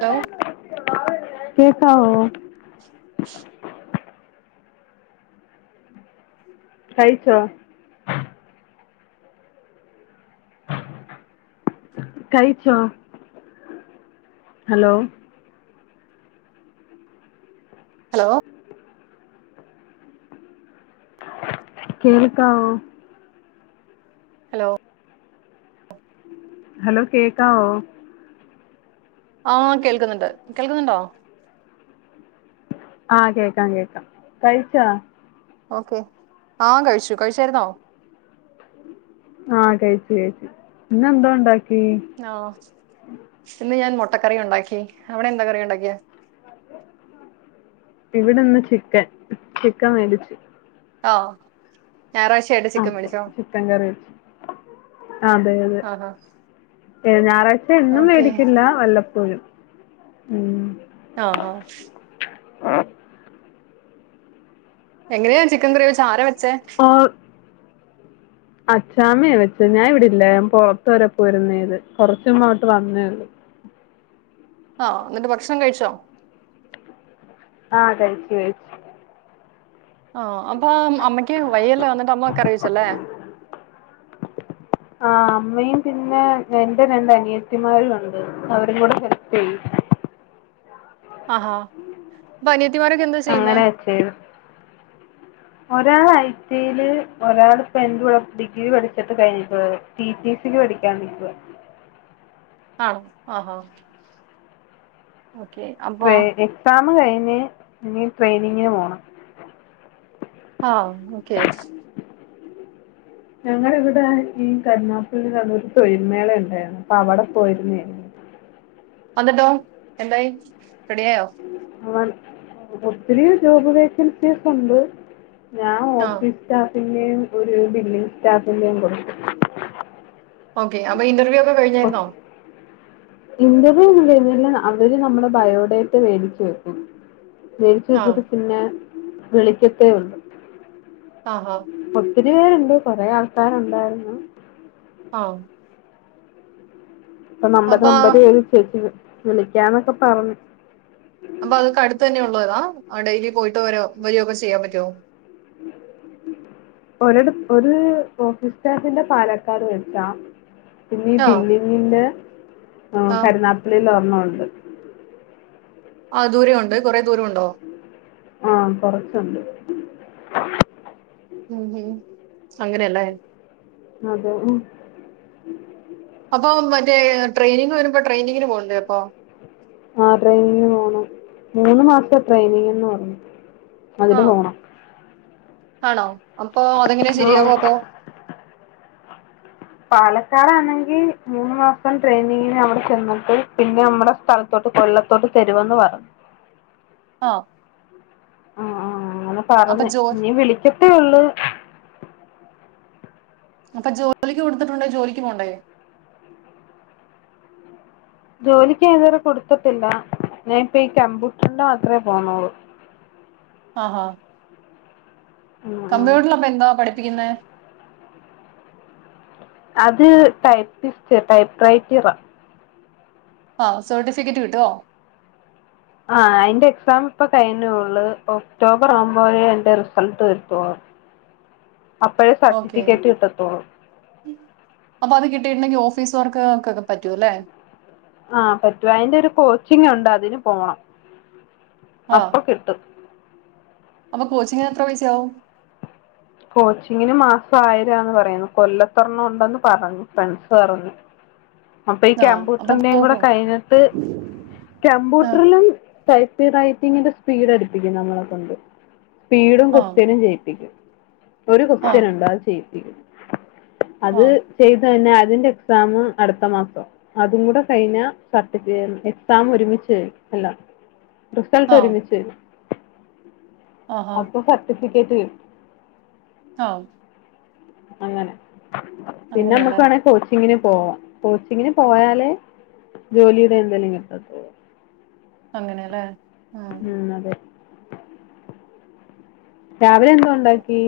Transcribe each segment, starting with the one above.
Hello കേക്കാവോ കൈച്ചോ കയിച്ചോ ഹലോ ഹലോ കേൾക്കാവോ ഹലോ ഹലോ കേക്കാവോ ആ കേൾക്കുന്നുണ്ട് കേൾക്കുന്നുണ്ടോ ആ കേക്കാം കേക്കാം കഴിച്ചാ ഓക്കെ ആ കഴിച്ചു കഴിച്ചായിരുന്നോ ആ കഴിച്ചു കഴിച്ചു ഇന്നെന്തോ ഉണ്ടാ- - ആ ഇന്ന് ഞാൻ മുട്ട് മുട്ടക്കറി ഉണ്ടാക്കി അവിടെ എന്താ കറിയാ ഉണ്ടാക്കിയെ ഇവിടെന്ന് ചിക്കൻ ചിക്കൻ മേടിച്ചു. ആ ഞായറാഴ്ചയായിട്ട് ആ ചിക്കൻ മേടിച്ചോ ചിക്കൻ കറി വെച്ചു അതെ അതെ ആഹാ ഏ ഞായറാഴ്ച എന്നും ഓക്കെ മേടിക്കില്ല വല്ലപ്പോഴും ഉം ആ ആ ആ എങ്ങനെയാ ചിക്കൻ കറി വെച്ചേ ആര വെ ഓ അച്ചാമയാ വെച്ചെ ഞാൻ ഇവിടില്ലാരുന്നു പുറത്തു വരെ പോയിരുന്നേത്. കൊറച്ചുമുമ്പ് ഇങ്ങോട്ട് വന്നേയുള്ളൂ ആഎന്നിട്ട് ഭക്ഷണം കഴിച്ചോ ആ കയിച്ചു കയിച്ചു ആ അം അപ്പൊ അമ്മയ്ക്ക് വയ്യെല്ലോ എന്നിട്ട് അമ്മ കറി വെച്ചെല്ലേ ആ അമ്മയും പിന്നെ എന്റെ രണ്ട് അനിയത്തിമാരും ഉണ്ട് അവരും കൂടെ ഹെൽപ് ചെയ്യും ആ അപ്പൊ അനിയത്തിമാരൊക്കെ എന്താ ചെയ്യുന്നേ അങ്ങനെ ചെയ്തു ഒരാൾ ഐ ടിയില് ഒരാളിപ്പോ എന്റെ കൂടെ ഡിഗ്രി പഠിച്ചിട്ട് കഴിഞ്ഞിട്ട് റ്റി. റ്റി. സി ക്ക് പഠിക്കാൻ നിക്കുവാ ആ ആ ട്രയി എക്സാം കഴിഞ്ഞ ഇനി ട്രയിനിംഗിന് പോണം ആ ഓക്കെ ഞങ്ങടെയിവിടെ ഈ കരുനാഗപ്പള്ളിലവടെ ഒരു തൊഴിൽമേള ഉണ്ടായിരുന്നു. അപ്പോ അവടെ പോയിരുന്നതായിരുന്ന്. എന്നിട്ടോ എന്തായി? റെഡിയായോ? [unintelligible] ഒത്തിരി ജോബ് വേക്കൻസീസ് ഉണ്ട്. ഞാൻ ആ ഓഫീസ് സ്റ്റാ പിന്നെയും ഒരു ബില്ലിങ് സ്റ്റാഫ്ന്റേം കൂടെ ഓക്കെ അപ്പ ഇന്റർവ്യൂയോ? ക്കെ കഴിഞ്ഞാരുന്നോ? ഇന്റർവ്യൂ ഒന്നും കഴിഞ്ഞില്ല. അവര് നമ്മടെ ബയോഡേറ്റ വേടിച്ചു വയ്ക്കും. മേടിച്ച് ആഹ് വച്ചിട്ട്‌ പിന്നെ വിളിക്കത്തേ ഒള്ളു. ഓ ഓ ഒത്തിരി പേരുണ്ട്. കൊറെ ആൾക്കാരുണ്ടായിരുന്നു. ഓ അപ്പോ [unintelligible] വിളിക്കാന്നൊക്കെ പറഞ്ഞു. അപ്പ അതൊക്ക അടുത്ത് തന്നെ ഉള്ളവരാ? ഡെയിലി പോയിട്ട് വരോ വരോക്കെ ചെയ്യാൻ പറ്റോ? ഒരിട ഒര് ഓഫീസ് സ്റ്റാഫിന്റെ പാലക്കാട് വെച്ചാ. പിന്നെ ആഹ് ദില്ലിയിൽ നിന്ന്. ആ ആഹ് കരുനാഗപ്പള്ളിയിൽ ഒരെണ്ണം. [unintelligible] ആ ദൂരമുണ്ട് കുറേ ദൂരമുണ്ടോ? ഉം കൊറച്ചൊണ്ട്. ഉം ഹം അങ്ങനെയല്ലേ? അതെ ഉം അപ്പോ മറ്റേ ട്രെയിനിങ് വരുമ്പോ ട്രെയിനിങ്ങിന് പോണ്ടേ അപ്പോ? ആ ട്രെയിനിങ് പോണം. മൂന്ന് മാസത്തെ ട്രെയിനിങ്ന്ന് പറഞ്ഞു. അതന് ആഹ് പോണം ആണോ അപ്പോ അതെങ്ങനെ ശരിയാവ ആ അപ്പോ? പാലക്കാടാണെങ്കി മൂന്ന് മാസം ട്രെയിനിങ്ങിന് അവടെ ചെന്നിട്ട് പിന്നെ നമ്മടെ സ്ഥലത്തോട്ട് കൊല്ലത്തോട്ട് തരുമെന്ന് പറഞ്ഞു. ആ ആ ആ അങ്ങനെ പറഞ്ഞ് ഇഞ്ഞീ വിളിക്കത്തേ ഒള്ളൂ. അപ്പ ജോലിക്ക് കൊടുത്തിട്ടുണ്ടേ ജോലിക്ക് പോണ്ടേ? ജോലിക്ക് ഇതുവരെ കൊടുത്തട്ടില്ല. ഞാൻ ഇപ്പ ഈ കമ്പ്യൂട്ടറിന് മാത്രേ പോണൊള്ളു. ആഹ ഉം ഉം കമ്പ്യൂട്ടറില് അപ്പ എന്താ പഠി ഠിപ്പിക്കുന്നെ അത് ടൈപ്പിസ്റ്റ് ടൈപ്പ് റൈറ്ററാ ആ സർട്ടിഫിക്കറ്റ് കിട്ടുവോ ആ അയിൻ്റെ എക്സാം ഇപ്പൊ കഴിഞ്ഞൊള്ളു. ഒക്ടോബർ ആവുമ്പോഴേ അതിന്റെ റിസൾട്ട് വരുത്തൊള്ളൂ. അപ്പോഴ് ഓക്കെ സർട്ടിഫിക്കറ്റ് കിട്ടത്തോളൂ. അപ്പൊ അത് കിട്ടിയിട്ടുണ്ടെങ്കി ഓഫീസ് വർക്ക്കാർക്കൊക്കെ പറ്റൂല്ലെ ആ പറ്റും അയിന്റെ ഒരു കോച്ചിങ് ഉണ്ട് അതിന് പോണം ആഹ് അപ്പൊ കിട്ടും അപ്പൊ കോച്ചിങ്ങിന് എത്ര പൈസയാവും കോച്ചിങ്ങിന് മാസം ആയിരാന്ന് പറയുന്നു കൊല്ലത്തൊരെണ്ണം ഉണ്ടന്ന് പറഞ്ഞു ഫ്രണ്ട്സ് പറഞ്ഞു അപ്പൊ ഈ ആഹ് അപ്പൊ കമ്പ്യൂട്ടറിന്റെയും കൂടെ പോകും. കഴിഞ്ഞിട്ട് ആഹ് കമ്പ്യൂട്ടറിലും ടൈപ്പ് റൈറ്റിങ്ങിന്റെ സ്പീഡ് അടുപ്പിക്കും നമ്മളെ കൊണ്ട് സ്പീടും ആഹ് കൊസ്ത്ത്യനും ചെയ്യിപ്പിക്കും ഒരു കൊസ്റ്റ്യൻ ആഹ് ഉണ്ട് അത് ചെയ്യും അത് ആഹ് ചെയ്ത് തന്നെ അതിന്റെ എക്സാം അടുത്ത മാസാ അതും കൂടെ കഴിഞ്ഞ സർട്ടിഫ എക്സാം ഒരുമിച്ച് കഴിയുംഎല്ലാം റിസൾട്ട് ആഹ് ഒരുമിച്ചു വരും. ആഹാ അപ്പൊ സർട്ടി ഫിക്കറ്റ് കിട്ടും. ആ അങ്ങനെ പിന്നെ നമ്മുക്ക് അങ്ങനെയല്ലേ വേണെ കോച്ചിങ്ങിന് പോവാം കോച്ചിങ്ങിന് പോയാലേ ജോലിയുടെ എന്തെലും കിട്ടത്തൊള്ളൂ അങ്ങനാ അല്ലേ ഉം അതെ രാവിലെ എന്ത ഉണ്ടാക്കി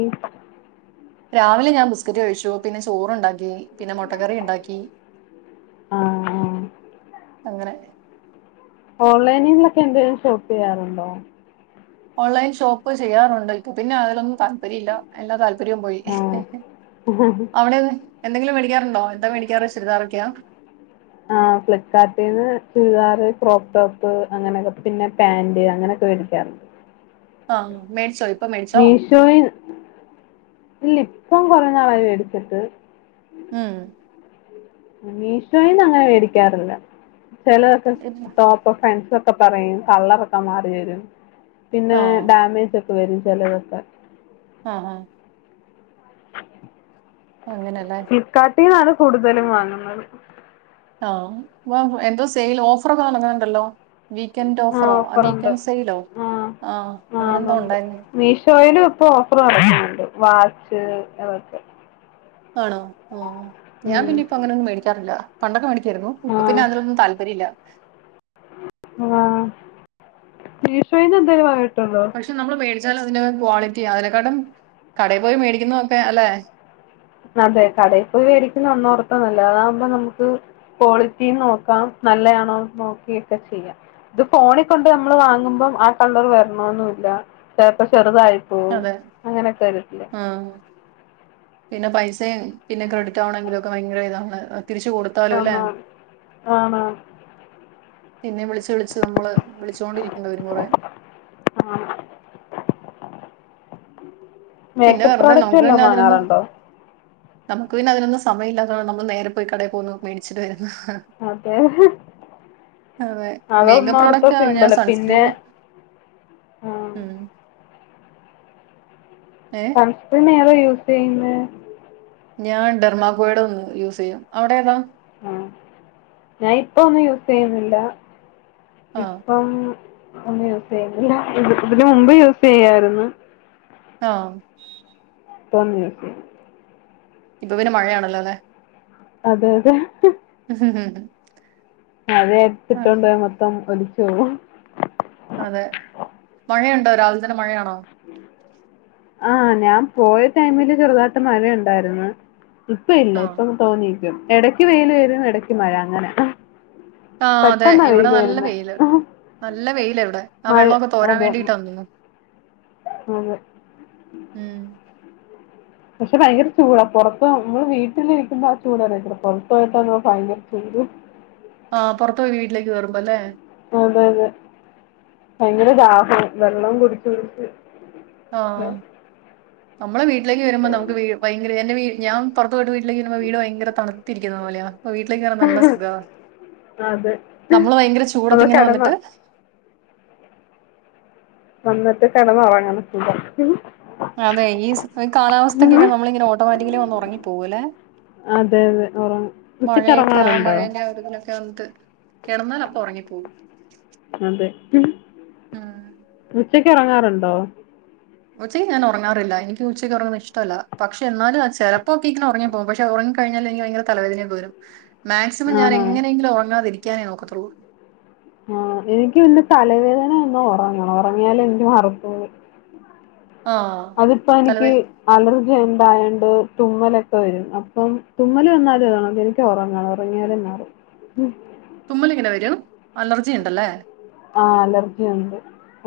രാവിലെ ഞാൻ ബിസ്ക്കറ്റ് കഴിച്ചു പിന്നെ ചോറുണ്ടാ ക്കി പിന്നെ മുട്ടകറി ഇണ്ടാക്കി ആഹ് ആഹ് അങ്ങനെ ഓൺലൈനൊക്കെ എന്തെലും ഷോപ്പ് ചെയ്യാറുണ്ടോ ഓൺലൈൻ ഷോപ്പ് ചെയ്യാറുണ്ടരിക്കും പിന്നെ അതിലൊന്നും ത താല്പര്യാല്ല എല്ലാ താല്പര്യവും പോയി ആഹ് അവിടെ എന്തെങ്കിലും മേടിക്കാറുണ്ടോ എന്താ മേടിക്കാറ് ചുരിദാറൊക്കെയാ ആ ഫ്ലിപ്കാർട്ടിൽന്ന് ചുരിദാറ് ക്രോക്ക് ടോപ്പ് അങ്ങനെയക്കെ പിന്നെ പാന്റ് അങ്ങനെയൊക്കെ മേടിക്കാറുണ്ട് ആ മേടിച്ചോ മേടിച്ചോ മീഷോയിൽ ഇല്ല ഇപ്പം കുറ നാളായി എടുത്തിട്ട് മൂ മും മിഷോയിന് അങ്ങനെ മേടിക്കാറില്ല ചെലക്കെ ടോപ്പ് പാൻസ് ഒക്കെ പറയും കള്ളറൊക്കെ മാറി വരും പിന്നെ ആഹ് ഡാമേജ് വേരും ചെലത്തൊക്കെ ആ ഹ അങ്ങനല്ലേ ഇതിനാണ് കൂടുതലും വാങ്ങുന്നത് ആഹ് വാവ് എന്തോ സെയിൽ ഓഫറ്ക്ക് തുടങ്ങനുണ്ടല്ലോ വീക്കെൻഡ് ആഹ് ഓഫറോ ആ ഓഫറുണ്ട് വീക്കൻഡ് സെയിലോ ആഹ് ആ ആഹ് അങ്ങനെന്തോ അതുണ്ട് ഉണ്ടയിരുന്നു മീഷോയിലും ഇപ്പൊ ഓഫർ നടക്കുന്നുണ്ട് വാച്ച് അതൊക്കെ ആണോ ആ ഞാൻ ഉം പിന്നെ ഇപ്പ അങ്ങനെയൊന്നും മേടിക്കാറില്ല പണ്ടക്കെ മേടി ക്കാരുന്നു ഇപ്പ പിന്നെ അതിനൊന്നും താല്പര്യ ഇല്ല ആ മീഷോയിന്ന് എന്തേലും വാങ്ങി പക്ഷെ നമ്മള് മേടി ച്ചാൽ അതിന് ക്വാളിറ്റി അതിനെക്കാട്ടും കടയിൽ പോയി മേടിക്കുന്നൊക്കെ അല്ലെ അതെ കടയിൽ പോയി മേടിക്കുന്നത് ഒന്നോർത്തന്നല്ല അതകുമ്പോ നമുക്ക് ക്വാളിറ്റി നോക്കാം നല്ലയാണോ നോക്കിട്ട് ചെയ്യാം ഇത് ഫോണി കണ്ട് നമ്മൾ വാങ്ങുമ്പം ആ കളർ വരണോന്നുല്ല ചെപ്പോ ചെറുതായി പോ അതെ അങ്ങനൊക്കെ വരത്തില്ല ആഹ് പിന്നെ പൈസയും പിന്നെ ക്രെഡിറ്റ് ആവണെങ്കിലും ഒക്കെ ഭയങ്കര ഇതാണ് തിരിച്ചു ആ കൊടുത്താലും അല്ലെ ഹാ ആണ് പിന്നേം വിളിച്ച് വിളിച്ച് നമ്മള് വിളിച്ചോണ്ടിരിക്കണ്ടവരും കുറെ ആഹ് പിന്നെ മേക്കപ്പ് വെറുതെ പ്രോഡക്റ്റ് നമുക്ക് വേല്ലാം പിന്നെ അതിനൊന്നും വാങ്ങാറുണ്ടോ നമുക്ക് പിന്നെ അതിനൊന്നും സമയമില്ലാത് നമ്മ നേരെ പോയി കടയില് പോന്നു മേടിച്ചിട്ട് വരും അതെ അതെ മേക്കപ്പ് അതൊന്നോർത്ത് പ്രോഡക്റ്റ ഞാൻ സിമ്പിള് പിന്നെ സൺസ്ക്രീമും ആഹ് ഉ സൺസ്‌ക്രീമ്മെത യൂസ് ചെയുന്നെ ഞാൻ ഡെർമാഗോയിഡ യൂസ് ചെയ്യും അവിടെ ഏതാ അ ഞൻ ഇപ്പ ഒന്നും യൂസ് ചെയ്യുന്നില്ല ആഹ്. ഇപ്പം ഒന്നും യൂസ്ചെയ്യുന്നില്ല ഇതിന് മുമ്പ് യൂസ് ചെയ്യായിരുന്നു ആ ഇപ്പൊന്നും യൂസ് ചെ ഇപ്പൊ പിന്നെ മഴയാണല്ലോ അല്ലെ അതെ അതെ ഉം ഊ ഉം മഴ അടുത്തിട്ടുണ്ട് മൊത്തം ഒലി [unintelligible] അതെ മഴയുണ്ടോ രാവിലെ തന്നെ മഴയാണോ? ആഹ് ഞാൻ പോയ ടൈമില് ചെറുതായിട്ട് മഴ ഉണ്ടായിര്ന്ന് ഇപ്പ ഇല്ല ആഹ്. ഇപ്പം തോന്നിയിരിക്ക എടയ്ക്ക് വെയിൽ വരും ഇടക്ക് മഴ അങ്ങനെ ആഹ് അതെ പെട്ടെന്നാ ഇവിടെ വെയില് നല്ല വരുന്നെ വെയില് നല്ല വെയില ഇവിടെ ആ മഴ വെള്ളൊക്കെ തോരാൻ അതെ വേണ്ടിട്ട തോന്നുന്നു അതെ ഉം. പക്ഷെ ഭയങ്കര ചൂടാ പൊറത്ത് നമ്മൾ വീട്ടിലിരിക്കുമ്പ ആ ചൂട് അറിയത്തില്ല പൊറത്ത് പോയിട്ടാവുമ്പം ഭയങ്കര ചൂട് ആഹ് പൊറത്ത് പോയി വീട്ടിലേക്ക് കേറുമ്പം അല്ലേ അതെ അതെ ഭയങ്കര ദാഹവും വെള്ളം കുടിച്ച് കുടിച്ച് ദാ ആഹ് നമ്മളെ വീ ട്ടിലേക്ക് വരുമ്പം നമുക്ക് വീ ഭയങ്കര എൻ്റെ വീ ഞാൻ പൊർ ത്തോയ്ട്ട് വീട്ട്ലേക്ക് വരുമ്പം വീട് ഭയ്ങ്കര തണു ത്തിരിക്കുന്ന പോലെയാ അപ്പ വീട്ടിലേക്ക് കേറാൻ നല്ല സുഖാ. അതെ നമ്മള് ഭയങ്കര ഒന്ന് ചൂടത്തിങ്ങനെ കിടന്നോ വന്നിട്ട് വന്നിട്ട് കെടന്നൊറങ്ങണ സുഖ ആന്നേ ഈ കാലാവസ്ഥക്കൊക്കെ നമ്മളിങ്ങനെ ഓട്ടോമാറ്റിക്കലി വന്ന് ഉറങ്ങിപ്പോകൂല്ലെ. അതെ അതെ ഉറങ്ങും ഉച്ചയ്ക്ക് മഴയൊക്കെ ആ ഇറങ്ങാറുണ്ടോ മഴന്റെ ആ ഒരുതിലൊക്കെ ക്കെ വന്നിട്ട് കിടന്നാൽ അപ്പൊ ഒറങ്ങിപ്പോവും. അതെ ഉം ഉച്ചക്ക് ഒറങ്ങാറുണ്ടോ? ഉച്ചയ്ക്ക് ഞാൻ ഉറങ്ങാറില്ല എനിക്ക് ഉച്ചയ്ക്ക് ഉറങ്ങുന്നത് ഇഷ്ടമല്ല. പക്ഷെ എന്നാലും ആ ചിലപ്പോക്കെ ഇങ്ങനെ ഉറങ്ങി പോകും. പക്ഷെ ഉറങ്ങി കഴിഞ്ഞാലെനിക്ക് ഭയങ്കര തലവേദനയൊക്കെ വരും. മാക്സിമം ഞാൻ ആണോ എങ്ങനെങ്കിലും ഒറങ്ങാതിരി ക്കാനേ നോക്കത്തൊള്ളൂ ആ എനിക്ക് പിന്നെ തലവേദന വന്നാ ഒറങ്ങണം ഒറങ്ങിയാലെ എനിക്ക് മാറത്തൊള്ളു. ആഹ് അതിപ്പോ എനിക്ക് തലവേ അലർ ജി ഉണ്ടായോണ്ട് തുമ്മലൊക്കെ വരും അപ്പം തുമ്മൽ വന്നാലും അതാണ് എനിക്ക് ഒറങ്ങണം ഒറങ്ങിയാലേ മാറൂ തുമ്മൽ ഇങ്ങനെ വരും അലർജി ഇണ്ടലെ ആഹ് അലർജി ഉണ്ട്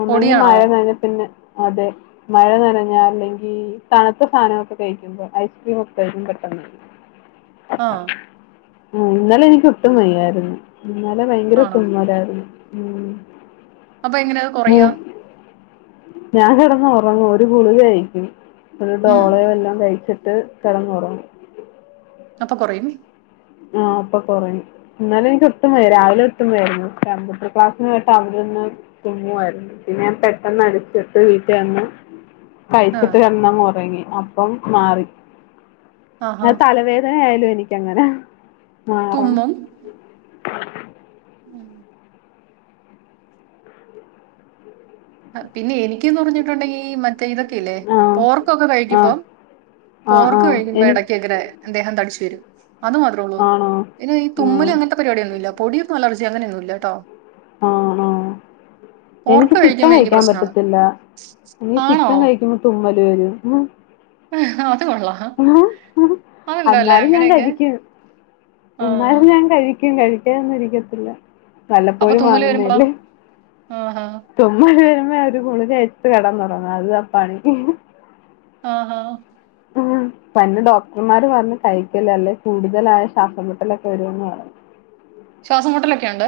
ഒന്നെങ്കി പൊടിയാണോ മഴ നനഞ്ഞാ പിന്നെ അതെ മഴ നനഞ്ഞാ അല്ലെങ്കിൽ തണുത്ത സാനക്കെ കഴിക്കുമ്പോ ഐസ്ക്രീം ഒക്കെ കഴിക്കും പെട്ടോന്ന് ആഹ് ആഹ് ഇന്നലെ എനിക്ക് ഒട്ടും വയ്യായിരുന്നു. ഇന്നലെ ഭയങ്കര ആണോ തുമ്മലാരുന്നു ഉം അപ്പൊ എങ്ങനെയത് കൊറയ മൂ ഞാൻ കിടന്ന് ഒറങ്ങു ഒരു ഗുളിക കഴിക്കും ഒരു ഉം ഡോളയും എല്ലാം കഴിച്ചി ട്ട് കിടന്നൊറങ്ങും അപ്പൊ കൊറയും ആ അപ്പൊ കൊറയും ഇന്നലെ എനിക്ക് ഒട്ടും വയ്യ രാവിലെ ഒട്ടും വയ്യാരുന്നു കമ്പ്യൂട്ടർ ക്ലാസ്സിനോയിട്ട് അവിട്ന്ന് തുമ്മുവായിരുന്നു പിന്നെ പെട്ടെന്ന് എടുത്തിട്ട് വീട്ടി വന്ന് കഴിച്ചിട്ട് ആഹ് കടന്നങ്ങൊറങ്ങി അപ്പം മാറി ആഹാ അത് തലവേദനായാലോയ്‌ നിക്കങ്ങനേ മാറും തുമ്മും ഉം അ പിന്നെ എനിക്ക്ന്ന് പറഞ്ഞിട്ടുണ്ടെങ്കി മ റ്റേ തൊക്കെയില്ലേ ആഹ് പോർക്കൊക്കെ കഴിക്കുമ്പോ ആഹ് ആഹ് പോർക്ക് ആഹ് കഴിക്കുമ്പോ എനി എടക്കിങ്ങനെ ദേഹം തടിച്ചു തരും അതു മാത്രേ ഉള്ളൂ ആണോ പിന്നെ ഈ ആഹ് തുമ്മല് അങ്ങനത്തെ പരിപാടിയൊന്നുല്ല പൊടിയൊക്കെ അലർജി അങ്ങനൊന്നും ഇല്ലാട്ടോ ആ ആ എനിക്ക് പോർക്ക് ചി ക്കൻ കഴിക്കുമ്പോ എനിക്ക് കഴിക്കാൻ പ്രശ്നമാണ് പറ്റത്തില്ല ഇ ആണോ ചിക്കൻ കഴിക്കുമ്പോ തു മലേര് ഉം അത് കൊള്ളാം അതുണ്ടോ അല്ലേ അന്നാലും ഞാൻ അങ്ങനെയൊക്കെ കഴിക്കും ആ എന്നാലും ഞാൻ കഴിക്കും കഴി ട്ടയൊന്നും ഇരിക്കത്തില്ല അപ്പൊ വല്ലപ്പോഴും തുമ്മല് വരുമ്പോളോ വാങ്ങുന്നല്ലേ ആഹാ തുമ്മൽ വരു വേ ഒരു ഗുളിക എട്ത്ത് കെടന്നൊറങ്ങും അത് അപ്പാണേ ആ ഹാ ഉ പന്നെ ഡോക്ടർമാര് പറഞ്ഞ് കഴിക്കല്ലെ അല്ലേ കൂടുതലായ ശ്വാസം മുട്ടലൊക്കെ വരൂന്ന് പറ ശ്വാസം മുട്ടലൊക്കെയൊണ്ട്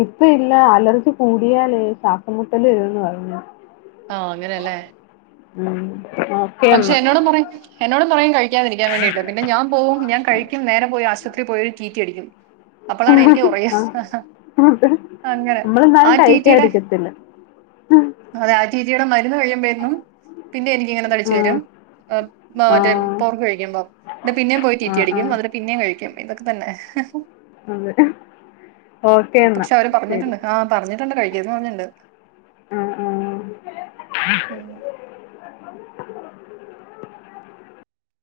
ഇപ്പ ഇല്ല അലർജി കൂടിയാലേ ശ്വാസം മുട്ടല് വരുന്ന് പറഞ്ഞ് ആ അങ്ങനെയല്ലേ ഉം ഓക്കെ പക്ഷെ എന്നാ എന്നോടും പറയും എന്നോടും പറയും കഴിക്കാതിരിക്കാൻ വേണ്ടീട്ട് പിന്നെ ഞാൻ പോവും ഞാൻ കഴിക്കും നേരെ പോയി ആശ പോയരു റ്റീറ്റി അടിക്കും [inaudible] [inaudible] ഇതൊക്കെ ആ നമ്മളെന്നാലും കഴിക്കാതിരിക്കത്തില്ല ആ ആ ആഹ് ആഹ് തന്നെ അതെ ഓക്കേ എന്നാ പക്ഷെ അവര് ശരി പറഞ്ഞിട്ടുണ്ട് [unintelligible] ആഹ് ആഹ് ഉം